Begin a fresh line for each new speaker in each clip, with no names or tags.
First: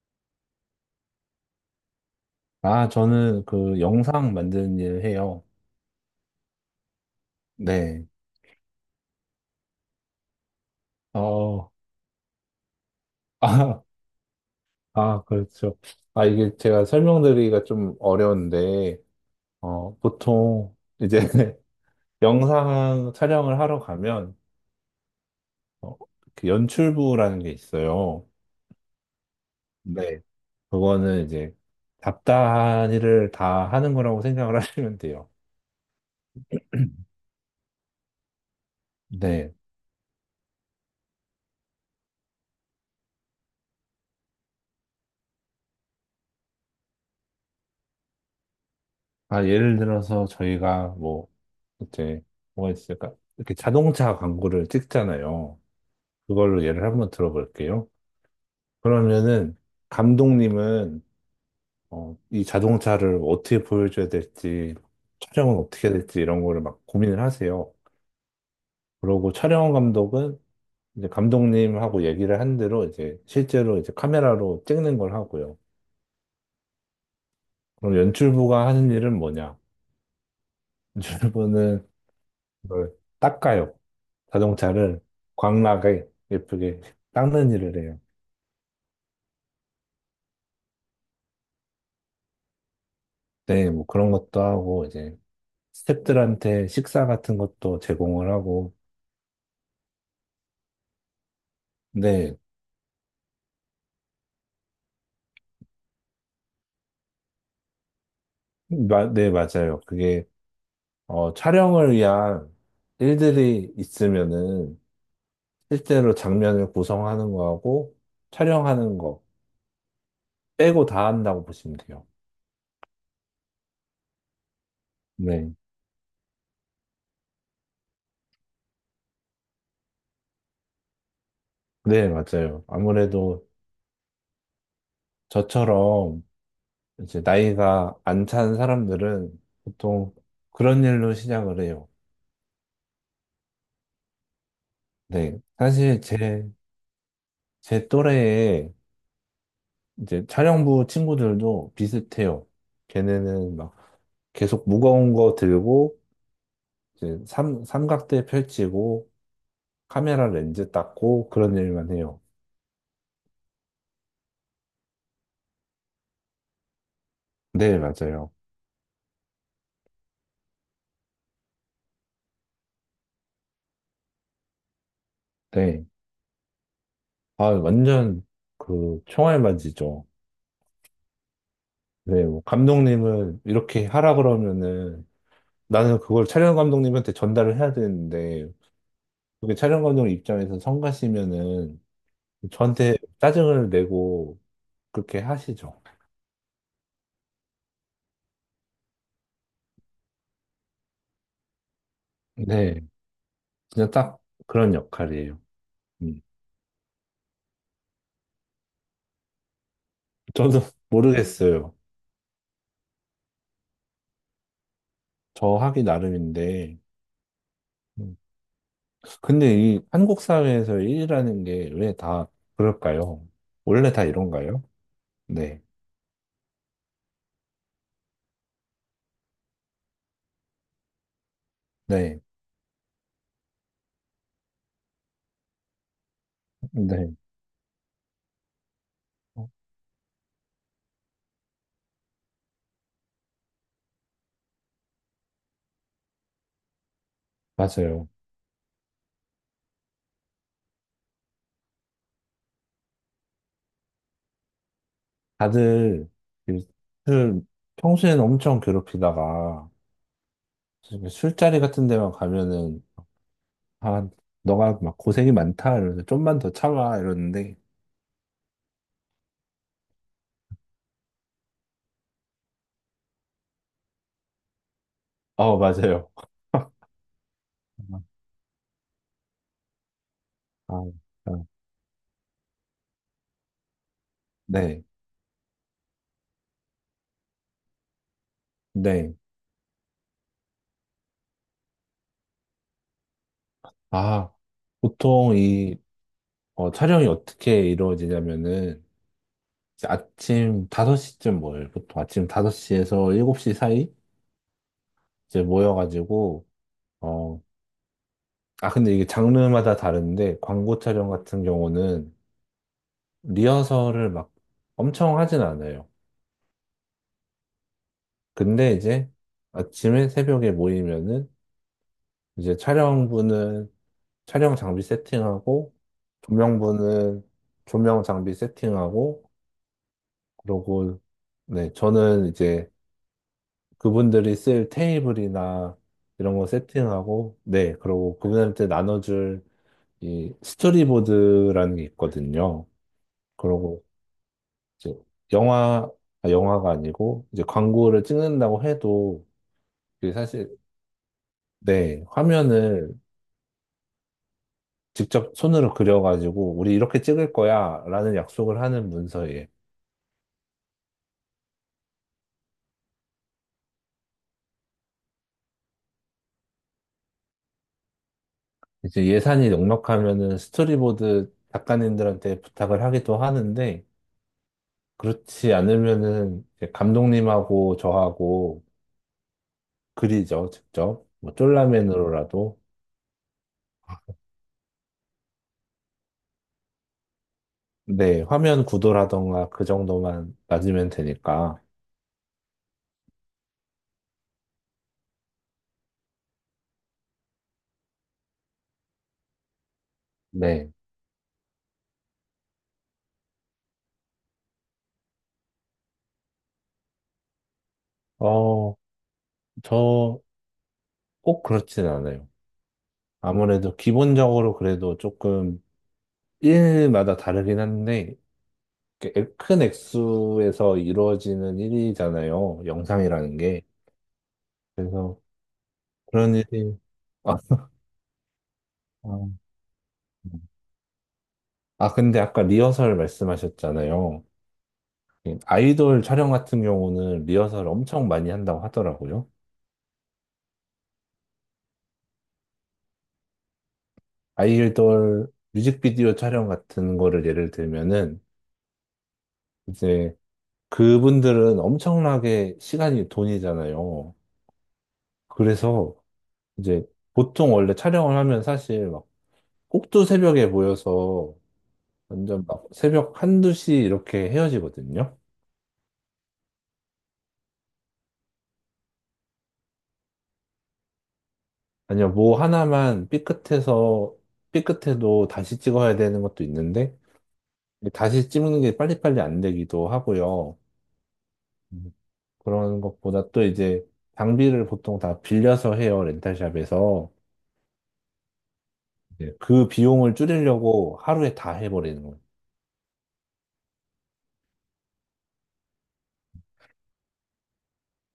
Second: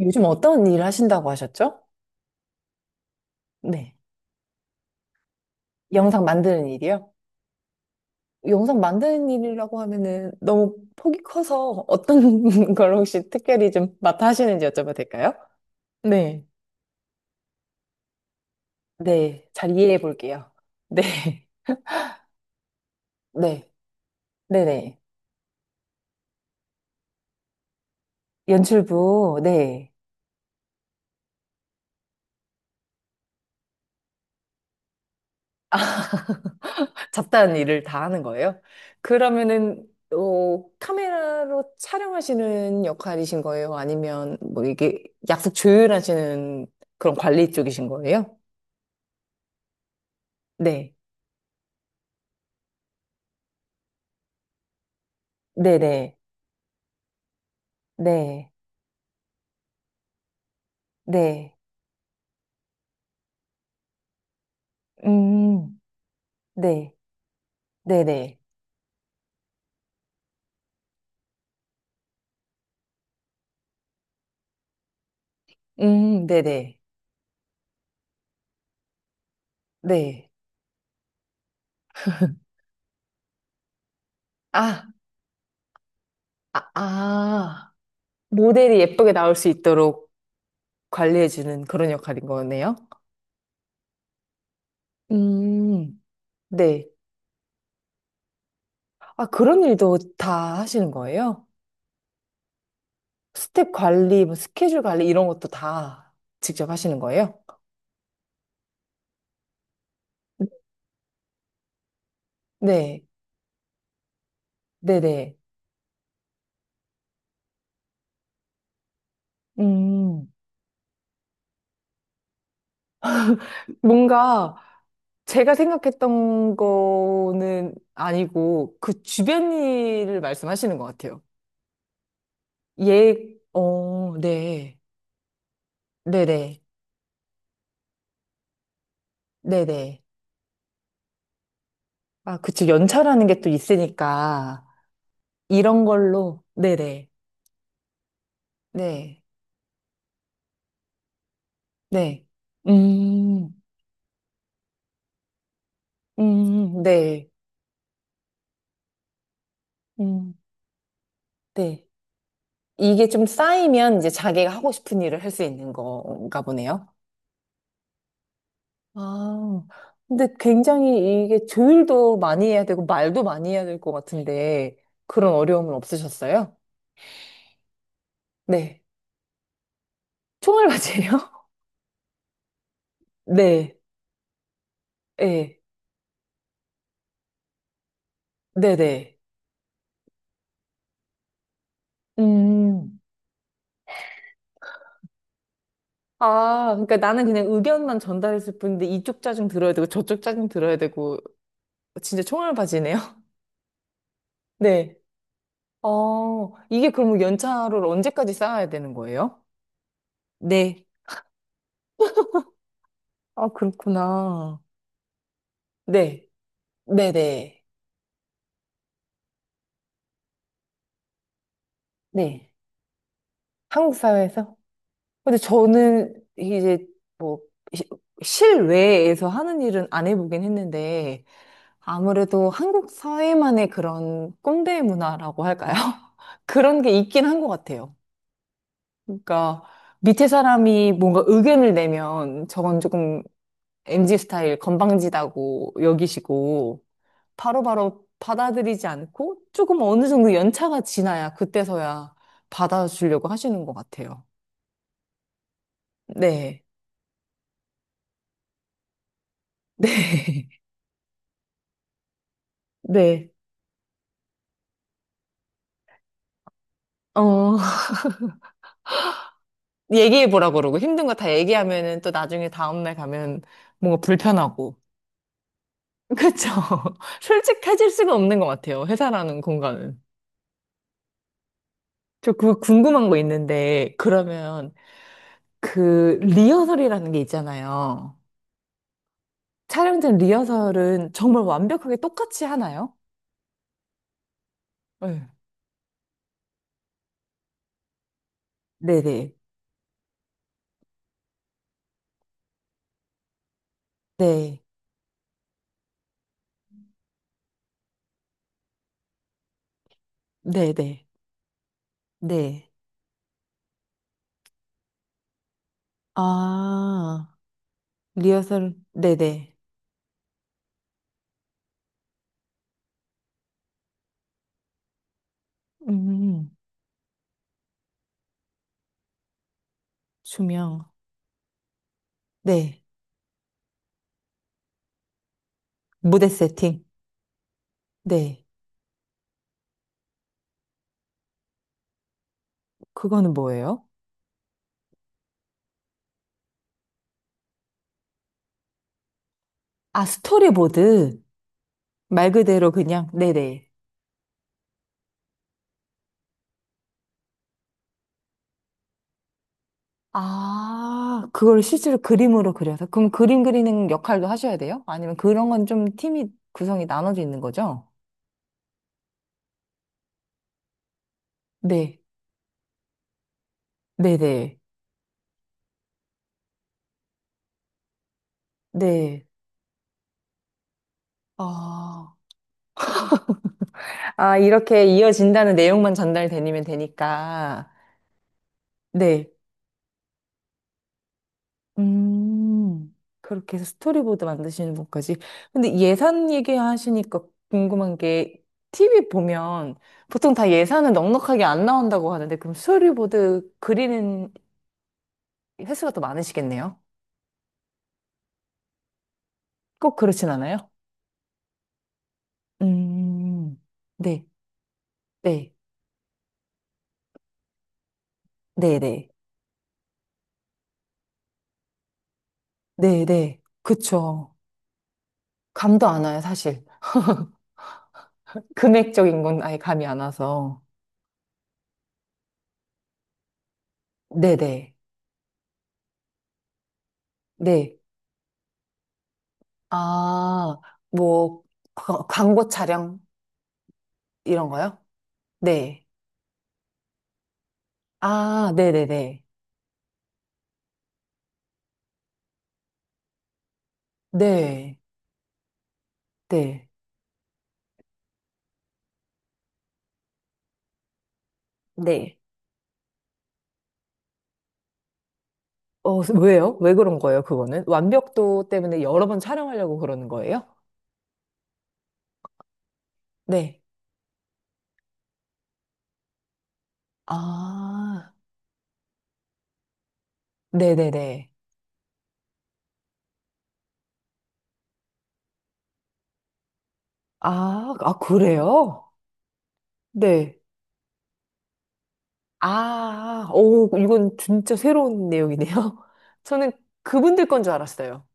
요즘 어떤 일을 하신다고 하셨죠?
아, 저는 그
네.
영상 만드는 일 해요.
영상 만드는 일이요?
네.
영상 만드는 일이라고 하면은 너무 폭이
어,
커서 어떤 걸 혹시 특별히
아,
좀 맡아 하시는지 여쭤봐도
아,
될까요?
그렇죠. 아,
네.
이게 제가 설명드리기가 좀 어려운데,
네, 잘 이해해 볼게요.
보통
네.
이제 영상 촬영을
네,
하러 가면,
네네.
어, 그 연출부라는 게 있어요.
연출부, 네.
네. 그거는 이제 잡다한 일을 다 하는 거라고 생각을 하시면 돼요.
잡다한 일을 다 하는 거예요.
네.
그러면은 어, 카메라로 촬영하시는 역할이신 거예요? 아니면 뭐 이게 약속 조율하시는 그런 관리 쪽이신 거예요?
아, 예를 들어서 저희가
네.
뭐, 이제 뭐가 있을까? 이렇게 자동차 광고를 찍잖아요.
네네.
그걸로 예를 한번 들어볼게요.
네.
그러면은 감독님은
네.
이 자동차를 어떻게 보여줘야 될지 촬영은
음,
어떻게 해야 될지 이런 거를 막
네.
고민을 하세요.
네네.
그러고 촬영 감독은 이제 감독님하고 얘기를 한 대로 이제 실제로 이제 카메라로 찍는 걸 하고요.
네네.
그럼 연출부가 하는 일은 뭐냐?
네.
연출부는 그걸 닦아요.
아,
자동차를 광나게
아,
예쁘게 닦는
아.
일을 해요.
모델이 예쁘게 나올 수 있도록 관리해주는 그런 역할인 거네요.
네, 뭐 그런 것도 하고 이제
음,
스태프들한테
네.
식사 같은 것도 제공을 하고,
아, 그런 일도 다 하시는 거예요?
네,
스텝 관리, 뭐 스케줄 관리 이런 것도 다 직접 하시는 거예요?
네, 맞아요. 그게, 촬영을 위한
네,
일들이 있으면은,
네네.
실제로 장면을 구성하는 거하고, 촬영하는 거
음,
빼고 다 한다고 보시면 돼요.
뭔가
네,
제가 생각했던 거는 아니고 그 주변 일을 말씀하시는 것 같아요.
네, 맞아요.
예,
아무래도
어, 네.
저처럼
네네.
이제 나이가 안 찬 사람들은
네네.
보통 그런 일로 시작을 해요.
아, 그쵸. 연차라는 게 또 있으니까
네,
이런
사실
걸로.
제,
네네.
제 또래에
네.
이제 촬영부 친구들도
네.
비슷해요.
네.
걔네는
음,
막 계속 무거운 거 들고, 이제
네.
삼각대 펼치고, 카메라
음,
렌즈 닦고, 그런
네.
일만 해요.
이게 좀 쌓이면 이제 자기가 하고 싶은 일을 할 수 있는 건가 보네요.
네, 맞아요.
아, 근데 굉장히 이게 조율도 많이 해야 되고 말도 많이 해야 될 것 같은데 그런 어려움은
네.
없으셨어요?
아, 완전
네.
그 총알맞이죠.
총알맞이에요?
네, 뭐 감독님은
네.
이렇게 하라 그러면은
네.
나는 그걸 촬영 감독님한테 전달을 해야 되는데,
네네.
그게 촬영 감독 입장에서 성가시면은 저한테
음.
짜증을 내고 그렇게 하시죠.
아, 그러니까 나는 그냥 의견만 전달했을 뿐인데 이쪽 짜증 들어야 되고 저쪽 짜증 들어야 되고 진짜
네.
총알맞이네요.
그냥 딱 그런
네.
역할이에요. 음.
어, 이게 그러면 연차를 언제까지 쌓아야 되는 거예요?
저도
네.
모르겠어요.
아, 그렇구나.
저 하기
네.
나름인데.
네네.
음. 근데 이 한국 사회에서 일이라는 게 왜 다
네.
그럴까요? 원래
한국
다
사회에서?
이런가요?
근데
네,
저는 이제 뭐 시- 실외에서 하는 일은 안 해보긴 했는데
네,
아무래도 한국 사회만의 그런 꼰대 문화라고 할까요? 그런 게
네.
있긴 한 것 같아요.
어,
그러니까 밑에 사람이 뭔가 의견을 내면 저건 조금 m g 스타일 건방지다고 여기시고 바로바로
맞아요.
받아들이지 않고 조금 어느 정도 연차가 지나야 그때서야 받아주려고 하시는 것 같아요.
다들
네.
이 술, 평소에는 엄청 괴롭히다가
네.
술자리 같은 데만 가면은
네.
아, 너가 막 고생이 많다 이러면서 좀만 더 참아 이러는데
어, 얘기해보라고 그러고 힘든 거 다 얘기하면은 또 나중에 다음날 가면 뭔가 불편하고.
맞아요.
그쵸? 솔직해질
아,
수가 없는 것 같아요. 회사라는 공간은.
아, 아.
저 그 궁금한 거 있는데, 그러면
네,
그 리허설이라는 게 있잖아요.
네.
촬영 전 리허설은 정말 완벽하게 똑같이 하나요?
아,
네.
보통 이 촬영이 어떻게 이루어지냐면은
네네.
이제 아침 5시쯤 모여요. 보통 아침 5시에서 7시 사이
네.
이제 모여가지고 어, 근데 이게 장르마다 다른데 광고
네네.
촬영 같은 경우는
네.
리허설을 막 엄청 하진 않아요.
아,
근데
리허설,
이제
네네.
아침에 새벽에 모이면은 이제 촬영부는 촬영 장비 세팅하고
음,
조명부는 조명 장비 세팅하고
조명.
그러고, 네, 저는 이제
네.
그분들이 쓸 테이블이나
무대
이런 거
세팅.
세팅하고, 네, 그러고
네.
그분한테 나눠줄 이 스토리보드라는 게 있거든요.
그거는 뭐예요?
그러고 이제 영화, 아, 영화가 아니고 이제 광고를 찍는다고 해도
아,
이게 사실,
스토리보드.
네,
말 그대로
화면을
그냥, 네네.
직접 손으로 그려가지고 우리 이렇게 찍을 거야 라는 약속을 하는 문서에
아, 그걸 실제로 그림으로 그려서. 그럼 그림 그리는 역할도 하셔야 돼요? 아니면 그런 건 좀 팀이 구성이 나눠져 있는 거죠?
이제 예산이 넉넉하면은 스토리보드
네.
작가님들한테 부탁을 하기도 하는데
네네.
그렇지 않으면은 이제 감독님하고 저하고
네.
그리죠, 직접. 뭐
아.
쫄라맨으로라도.
아, 이렇게 이어진다는 내용만 전달되면 되니까.
네, 화면
네.
구도라던가 그 정도만 낮으면 되니까.
음, 그렇게 해서 스토리보드 만드시는 분까지. 근데 예산 얘기하시니까 궁금한 게, TV 보면 보통 다
네.
예산은 넉넉하게 안 나온다고 하는데, 그럼 스토리보드 그리는 횟수가 더 많으시겠네요?
어,
꼭
저
그렇진 않아요?
꼭 그렇진 않아요.
음,
아무래도
네,
기본적으로 그래도
네,
조금 일마다 다르긴 한데,
네, 네,
이렇게 큰 액수에서 이루어지는 일이잖아요.
네,
영상이라는
네.
게.
그쵸.
그래서
감도 안 와요,
그런
사실.
일이, 아,
금액적인 건
아,
아예 감이 안
음.
와서.
아, 근데 아까 리허설 말씀하셨잖아요.
네네, 네.
예, 아이돌 촬영 같은 경우는 리허설
네.
엄청 많이 한다고 하더라고요.
아, 뭐, 광고 촬영? 이런 거요?
아이돌
네.
뮤직비디오 촬영 같은 거를 예를 들면은
아, 네네네.
이제 그분들은 엄청나게 시간이 돈이잖아요.
네.
그래서
네.
이제 보통 원래 촬영을 하면 사실 막 꼭두 새벽에 모여서
네.
완전 막 새벽 한두 시 이렇게 헤어지거든요.
어, 왜요? 왜 그런 거예요, 그거는? 완벽도 때문에 여러 번 촬영하려고 그러는 거예요?
아니요, 뭐 하나만
네.
삐끗해서 삐끗해도 다시 찍어야 되는 것도 있는데
아,
다시 찍는 게 빨리빨리 안 되기도 하고요.
네네네.
음, 그런 것보다 또 이제 장비를 보통 다 빌려서 해요, 렌탈샵에서.
아, 아, 그래요?
이제 그 비용을
네.
줄이려고 하루에 다 해버리는 거예요.
아, 오, 이건 진짜 새로운 내용이네요. 저는 그분들 건 줄 알았어요.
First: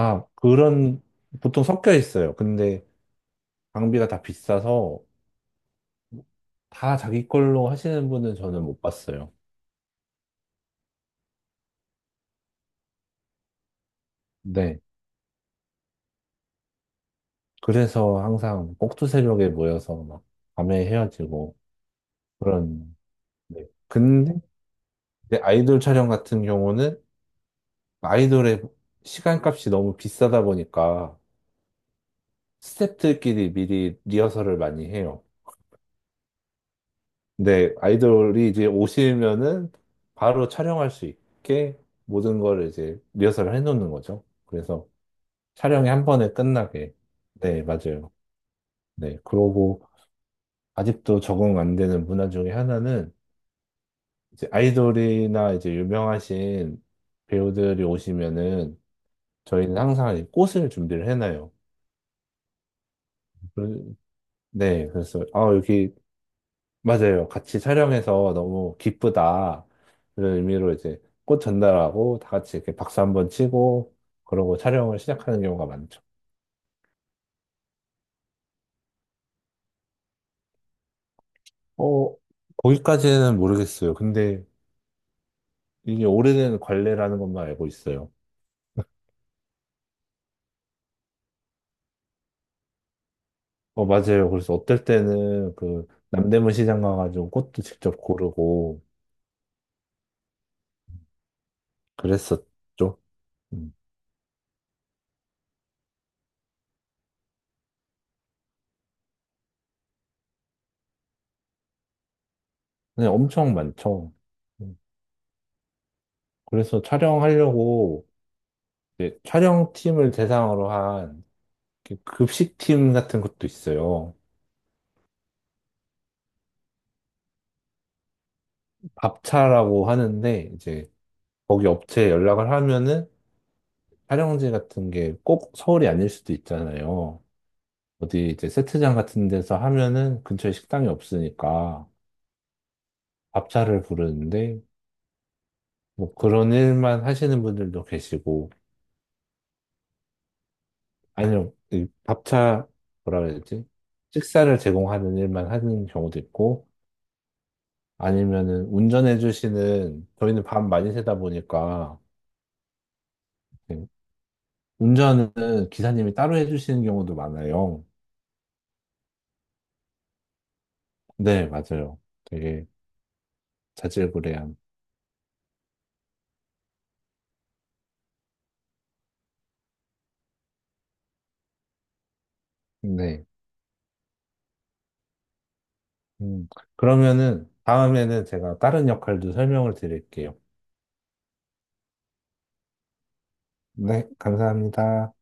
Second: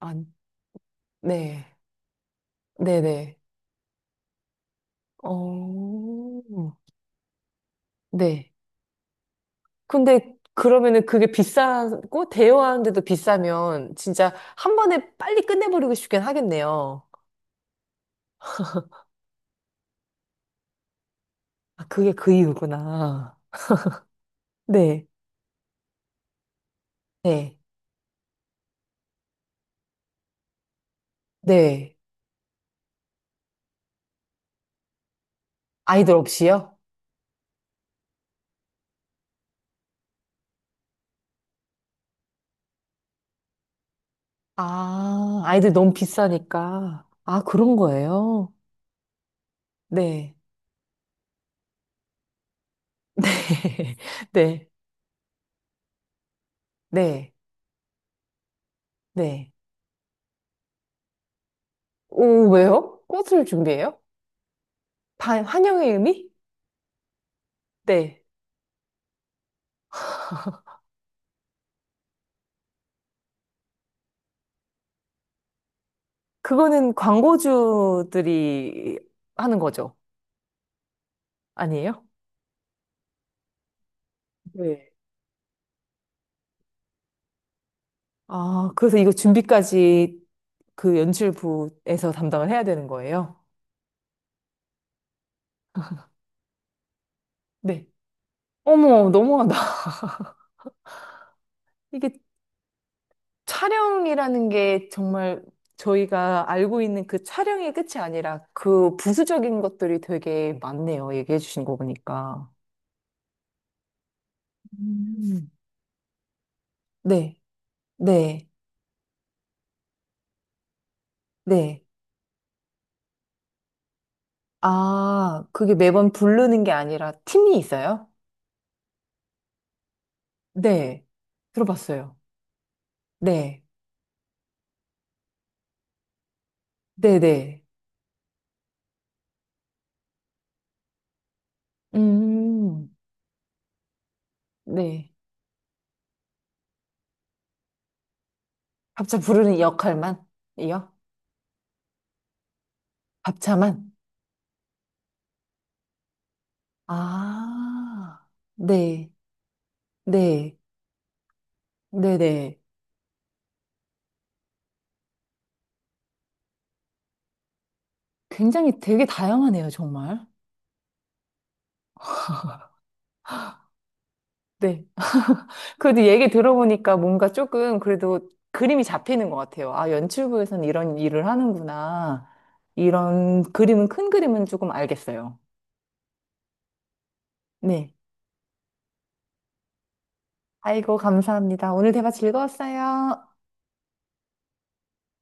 아,
그런, 보통
네.
섞여 있어요. 근데
네네.
장비가 다 비싸서
어,
다 자기 걸로 하시는 분은
네.
저는 못 봤어요.
근데 그러면은 그게 비싸고 대여하는데도 비싸면 진짜 한
네.
번에 빨리 끝내버리고 싶긴 하겠네요.
그래서 항상 꼭두새벽에 모여서 막 밤에 헤어지고
아, 그게 그
그런.
이유구나.
네. 근데
네,
이제 아이돌 촬영 같은 경우는
네,
아이돌의 시간값이 너무 비싸다 보니까
네.
스태프들끼리 미리 리허설을 많이 해요.
아이들 없이요?
근데 아이돌이 이제 오시면은 바로 촬영할 수 있게 모든 걸 이제 리허설을 해놓는 거죠. 그래서
아, 아이들
촬영이
너무
한 번에 끝나게.
비싸니까. 아,
네,
그런
맞아요.
거예요?
네, 그러고
네,
아직도 적응 안 되는 문화 중에 하나는 이제
네,
아이돌이나 이제 유명하신
네, 네,
배우들이 오시면은
네.
저희는 항상 이 꽃을 준비를 해놔요.
오, 왜요? 꽃을
그-
준비해요?
네, 그래서 아
반, 환영의
여기
의미?
맞아요. 같이
네.
촬영해서 너무 기쁘다. 이런 의미로 이제 꽃 전달하고 다 같이 이렇게 박수 한번 치고 그러고 촬영을 시작하는 경우가 많죠.
그거는 광고주들이 하는 거죠. 아니에요?
어, 거기까지는 모르겠어요. 근데
네.
이게 오래된 관례라는 것만 알고 있어요.
아, 그래서 이거 준비까지 그 연출부에서 담당을 해야 되는 거예요?
맞아요. 그래서 어떨 때는 그 남대문 시장 가가지고 꽃도
네.
직접 고르고
어머, 너무하다. 이게
그랬었죠. 음.
촬영이라는 게 정말 저희가 알고 있는 그 촬영의 끝이 아니라 그 부수적인 것들이 되게 많네요. 얘기해 주신 거 보니까.
근 엄청 많죠. 음.
음.
그래서
네,
촬영하려고
네,
이제 촬영팀을 대상으로 한
네.
이렇게 급식팀 같은 것도 있어요.
아, 그게 매번 부르는 게 아니라 팀이 있어요?
밥차라고 하는데 이제
네,
거기 업체에
들어봤어요.
연락을 하면은
네,
촬영지 같은 게 꼭 서울이 아닐 수도
네,
있잖아요.
네.
어디 이제 세트장 같은 데서 하면은 근처에 식당이 없으니까
음,
밥차를 부르는데
네.
뭐 그런 일만 하시는 분들도 계시고
밥차 부르는 역할만 이요?
아니요 이 밥차 뭐라 해야 되지?
밥차만?
식사를 제공하는 일만 하는 경우도 있고
아,
아니면은
네,
운전해 주시는 저희는
네,
밤 많이 새다 보니까
네네.
운전은 기사님이 따로 해주시는 경우도 많아요.
굉장히 되게 다양하네요, 정말.
네, 맞아요. 되게 자질구레한.
네. 그래도 얘기 들어보니까 뭔가 조금 그래도 그림이 잡히는 것 같아요. 아, 연출부에서는 이런 일을 하는구나.
네.
이런 그림은, 큰 그림은 조금 알겠어요.
음, 그러면은
네.
다음에는 제가 다른 역할도 설명을 드릴게요.
아이고, 감사합니다. 오늘 대화 즐거웠어요.
네, 감사합니다.